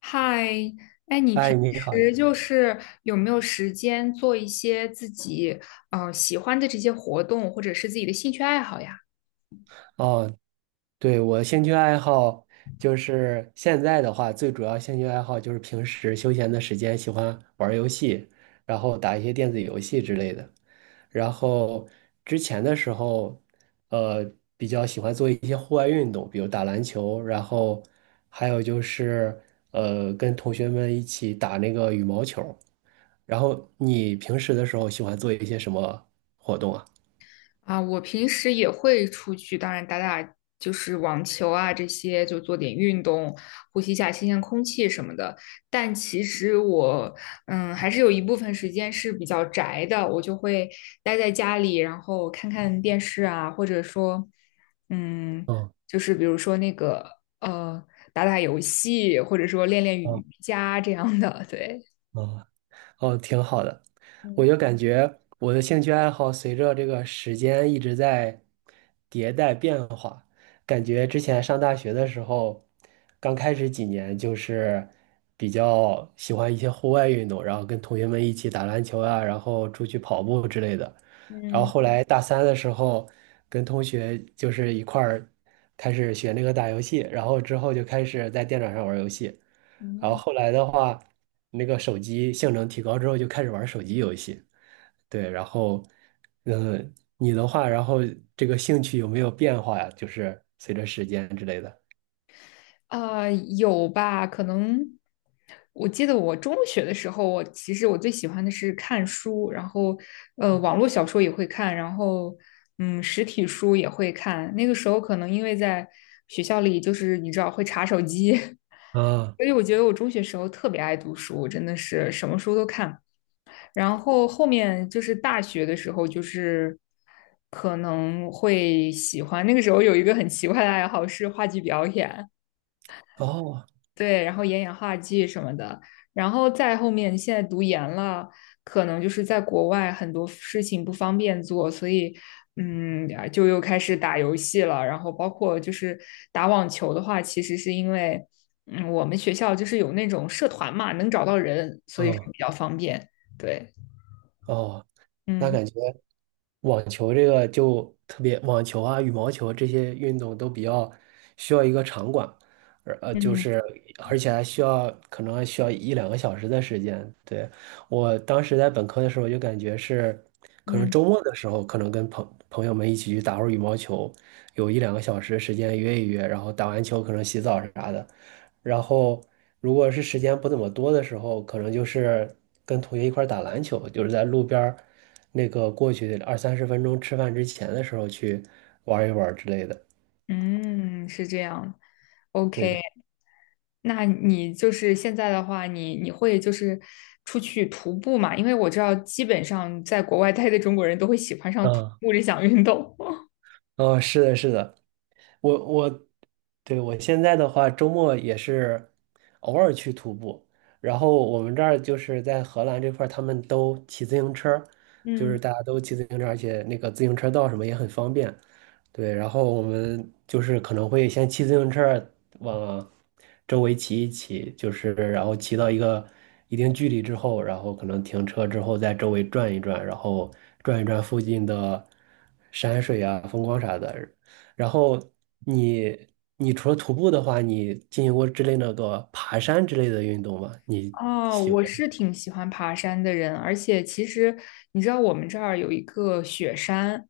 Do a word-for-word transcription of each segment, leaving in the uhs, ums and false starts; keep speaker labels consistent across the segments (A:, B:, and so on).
A: 嗨，哎，你
B: 哎，
A: 平
B: 你好，你好。
A: 时就是有没有时间做一些自己呃喜欢的这些活动，或者是自己的兴趣爱好呀？
B: 哦，对，我兴趣爱好就是现在的话，最主要兴趣爱好就是平时休闲的时间喜欢玩儿游戏，然后打一些电子游戏之类的。然后之前的时候，呃，比较喜欢做一些户外运动，比如打篮球，然后还有就是呃，跟同学们一起打那个羽毛球。然后你平时的时候喜欢做一些什么活动啊？
A: 啊，我平时也会出去，当然打打就是网球啊这些，就做点运动，呼吸一下新鲜空气什么的。但其实我，嗯，还是有一部分时间是比较宅的，我就会待在家里，然后看看电视啊，或者说，嗯，
B: 嗯
A: 就是比如说那个呃，打打游戏，或者说练练瑜
B: 嗯
A: 伽这样的，对。
B: 嗯。哦，挺好的。我
A: 嗯
B: 就感觉我的兴趣爱好随着这个时间一直在迭代变化。感觉之前上大学的时候，刚开始几年就是比较喜欢一些户外运动，然后跟同学们一起打篮球啊，然后出去跑步之类的。然后
A: 嗯
B: 后来大三的时候，跟同学就是一块儿开始学那个打游戏，然后之后就开始在电脑上玩游戏。然后
A: 嗯，
B: 后来的话，那个手机性能提高之后，就开始玩手机游戏。对，然后，呃，你的话，然后这个兴趣有没有变化呀？就是随着时间之类的。
A: 啊，有吧？可能我记得我中学的时候，我其实我最喜欢的是看书，然后呃，网络小说也会看，然后嗯，实体书也会看。那个时候可能因为在学校里，就是你知道会查手机，
B: 啊，
A: 所以我觉得我中学时候特别爱读书，真的是什么书都看。然后后面就是大学的时候，就是可能会喜欢。那个时候有一个很奇怪的爱好是话剧表演，
B: 哦，
A: 对，然后演演话剧什么的，然后再后面现在读研了，可能就是在国外很多事情不方便做，所以嗯，啊就又开始打游戏了。然后包括就是打网球的话，其实是因为嗯，我们学校就是有那种社团嘛，能找到人，所以说
B: 哦，
A: 比较方便。对，
B: 哦，那
A: 嗯
B: 感觉。网球这个就特别，网球啊、羽毛球这些运动都比较需要一个场馆，而呃，就
A: 嗯
B: 是而且还需要可能还需要一两个小时的时间。对，我当时在本科的时候就感觉是，可能
A: 嗯
B: 周末的时候可能跟朋朋友们一起去打会儿羽毛球，有一两个小时的时间约一约，然后打完球可能洗澡啥的，然后如果是时间不怎么多的时候，可能就是跟同学一块儿打篮球，就是在路边儿。那个过去二三十分钟吃饭之前的时候去玩一玩之类的。
A: 嗯，是这样。
B: 对对，
A: OK。那你就是现在的话，你你会就是出去徒步嘛？因为我知道，基本上在国外待的中国人都会喜欢上徒
B: 啊
A: 步这项运动。
B: 啊，是的，是的，我我对我现在的话，周末也是偶尔去徒步。然后我们这儿就是在荷兰这块儿他们都骑自行车，就是
A: 嗯
B: 大家都骑自行车，而且那个自行车道什么也很方便。对，然后我们就是可能会先骑自行车往周围骑一骑，就是然后骑到一个一定距离之后，然后可能停车之后在周围转一转，然后转一转附近的山水啊、风光啥的，然后你你除了徒步的话，你进行过之类那个爬山之类的运动吗？你
A: 哦，
B: 喜
A: 我
B: 欢？
A: 是挺喜欢爬山的人，而且其实你知道我们这儿有一个雪山，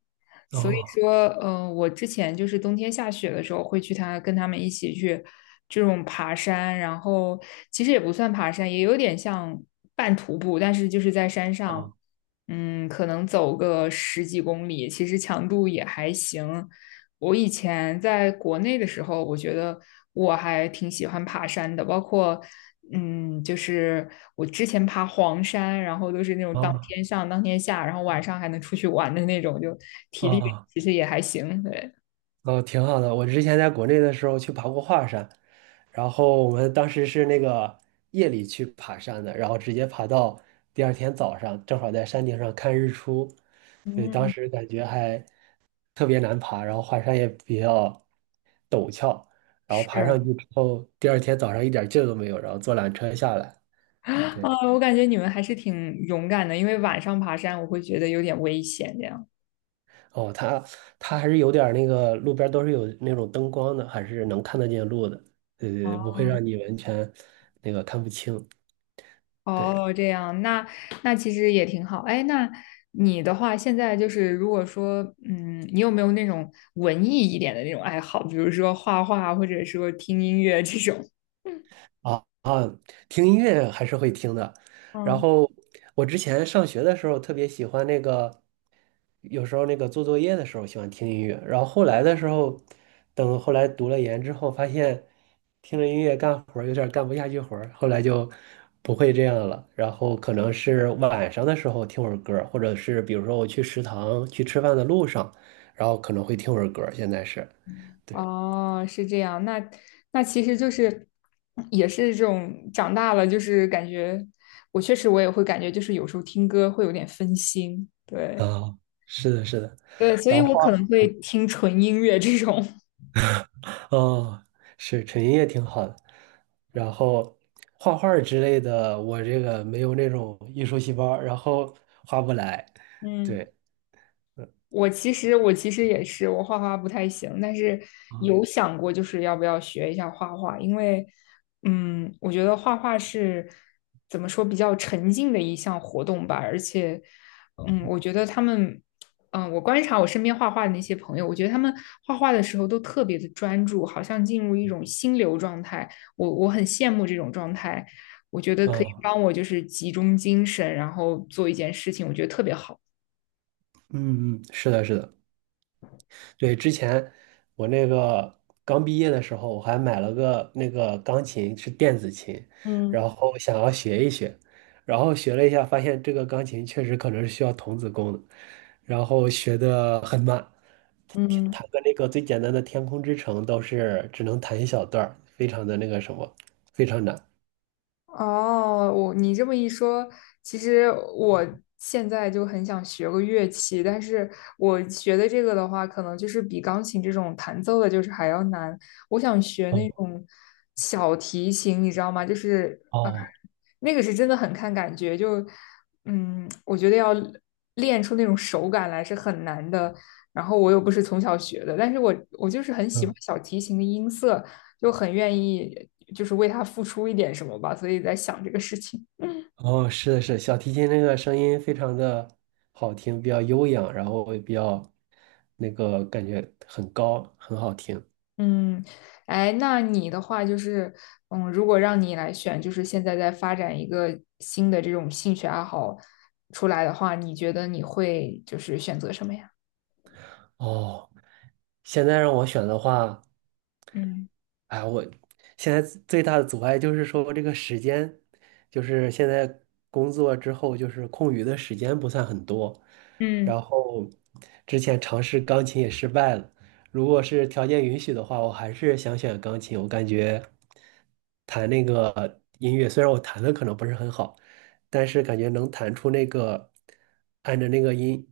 A: 所以
B: 哦
A: 说，嗯，我之前就是冬天下雪的时候会去他跟他们一起去这种爬山，然后其实也不算爬山，也有点像半徒步，但是就是在山上。
B: 哦
A: 嗯，可能走个十几公里，其实强度也还行。我以前在国内的时候，我觉得我还挺喜欢爬山的，包括嗯，就是我之前爬黄山，然后都是那种当
B: 哦
A: 天上当天下，然后晚上还能出去玩的那种，就体力
B: 哦
A: 其实也还行。对，
B: 哦，挺好的。我之前在国内的时候去爬过华山，然后我们当时是那个夜里去爬山的，然后直接爬到第二天早上，正好在山顶上看日出。对，当
A: 嗯，
B: 时感觉还特别难爬，然后华山也比较陡峭，然后爬
A: 是
B: 上去之后，第二天早上一点劲儿都没有，然后坐缆车下来。
A: 啊，
B: 对，
A: 我感觉你们还是挺勇敢的，因为晚上爬山我会觉得有点危险这样。
B: 哦，它它还是有点儿那个路边儿都是有那种灯光的，还是能看得见路的，对对，对不会
A: 哦
B: 让你完全那个看不清。对。
A: 哦，这样，那那其实也挺好。哎，那你的话，现在就是如果说，嗯，你有没有那种文艺一点的那种爱好，比如说画画，或者说听音乐这种？
B: 啊啊，听音乐还是会听的。然
A: 嗯，
B: 后我之前上学的时候特别喜欢那个，有时候那个做作业的时候喜欢听音乐。然后后来的时候，等后来读了研之后，发现听着音乐干活儿有点儿干不下去活儿，后来就不会这样了。然后可能是晚上的时候听会儿歌儿或者是比如说我去食堂去吃饭的路上，然后可能会听会儿歌儿现在是对
A: 哦，是这样。那那其实就是也是这种长大了，就是感觉我确实我也会感觉，就是有时候听歌会有点分心。对
B: 啊，是的，是的。
A: 对，所以
B: 然
A: 我可
B: 后。
A: 能会听纯音乐这种。
B: 哦，是纯音乐挺好的。然后画画儿之类的，我这个没有那种艺术细胞，然后画不来。
A: 嗯。
B: 对，
A: 我其实我其实也是，我画画不太行，但是
B: 啊，
A: 有嗯想过就是要不要学一下画画，因为嗯，我觉得画画是怎么说比较沉浸的一项活动吧，而且嗯，我觉得他们嗯，我观察我身边画画的那些朋友，我觉得他们画画的时候都特别的专注，好像进入一种心流状态，我我很羡慕这种状态，我觉得可以
B: 哦，
A: 帮我就是集中精神，然后做一件事情，我觉得特别好。
B: 嗯嗯，是的，是的。对，之前我那个刚毕业的时候，我还买了个那个钢琴，是电子琴，
A: 嗯
B: 然后想要学一学，然后学了一下，发现这个钢琴确实可能是需要童子功的，然后学的很慢，弹
A: 嗯，
B: 弹个那个最简单的《天空之城》都是只能弹一小段儿，非常的那个什么，非常难。
A: 哦，我你这么一说，其实我现在就很想学个乐器，但是我学的这个的话，可能就是比钢琴这种弹奏的，就是还要难。我想学那
B: 哦
A: 种小提琴，你知道吗？就是呃，
B: 哦，
A: 那个是真的很看感觉，就嗯，我觉得要练出那种手感来是很难的。然后我又不是从小学的，但是我我就是很喜欢小提琴的音色，就很愿意就是为他付出一点什么吧，所以在想这个事情。
B: 哦，是的，是的小提琴那个声音非常的好听，比较悠扬，然后也比较那个感觉很高，很好听。
A: 嗯，哎，那你的话就是，嗯，如果让你来选，就是现在在发展一个新的这种兴趣爱好出来的话，你觉得你会就是选择什么呀？
B: 哦，现在让我选的话。
A: 嗯
B: 哎，我现在最大的阻碍就是说这个时间，就是现在工作之后，就是空余的时间不算很多。
A: 嗯
B: 然后之前尝试钢琴也失败了，如果是条件允许的话，我还是想选钢琴。我感觉弹那个音乐，虽然我弹的可能不是很好，但是感觉能弹出那个按着那个音，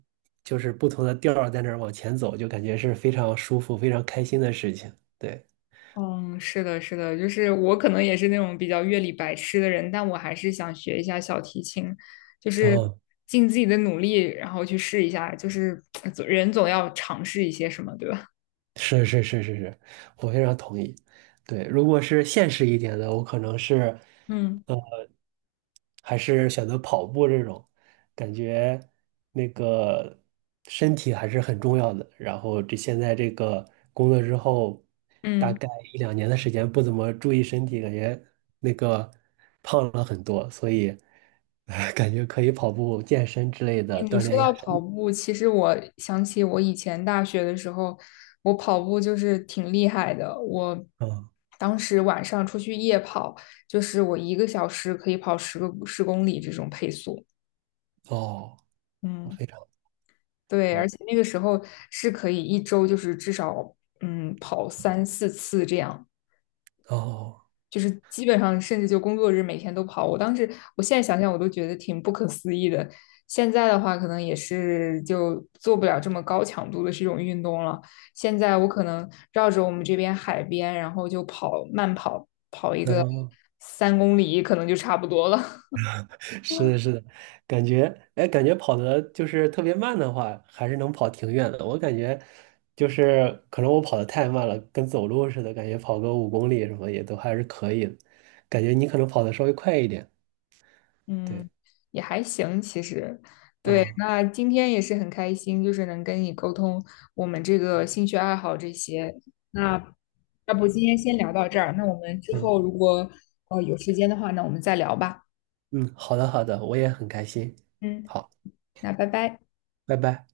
B: 就是不同的调儿在那儿往前走，就感觉是非常舒服、非常开心的事情。对。
A: 嗯，是的，是的，就是我可能也是那种比较乐理白痴的人，但我还是想学一下小提琴，就是
B: 哦，
A: 尽自己的努力，然后去试一下，就是 人总要尝试一些什么，对吧？
B: 是是是是是，我非常同意。对，如果是现实一点的，我可能是
A: 嗯。
B: 还是选择跑步这种，感觉那个身体还是很重要的。然后这现在这个工作之后，大
A: 嗯，
B: 概一两年的时间不怎么注意身体，感觉那个胖了很多，所以 呃感觉可以跑步、健身之类
A: 哎
B: 的
A: 你
B: 锻
A: 说
B: 炼一
A: 到
B: 下身
A: 跑
B: 体。
A: 步，其实我想起我以前大学的时候，我跑步就是挺厉害的。我
B: 嗯，
A: 当时晚上出去夜跑，就是我一个小时可以跑十个十公里这种配速。
B: 哦，我
A: 嗯，
B: 非常
A: 对，而
B: 对，
A: 且那个时候是可以一周就是至少嗯跑三四次这样。
B: 哦，
A: 就是基本上甚至就工作日每天都跑。我当时，我现在想想我都觉得挺不可思议的。现在的话，可能也是就做不了这么高强度的这种运动了。现在我可能绕着我们这边海边，然后就跑慢跑一个
B: 那。
A: 三公里，可能就差不多了。
B: 是的，是的，感觉，哎，感觉跑的就是特别慢的话，还是能跑挺远的。我感觉就是可能我跑的太慢了，跟走路似的，感觉跑个五公里什么也都还是可以的。感觉你可能跑的稍微快一点。对，
A: 嗯，也还行，其实。对，
B: 啊，
A: 那今天也是很开心，就是能跟你沟通我们这个兴趣爱好这些。那要不今天先聊到这儿，那我们之
B: 嗯
A: 后如果呃有时间的话，那我们再聊吧。
B: 嗯，好的好的，我也很开心。
A: 嗯，
B: 好，
A: 那拜拜。
B: 拜拜。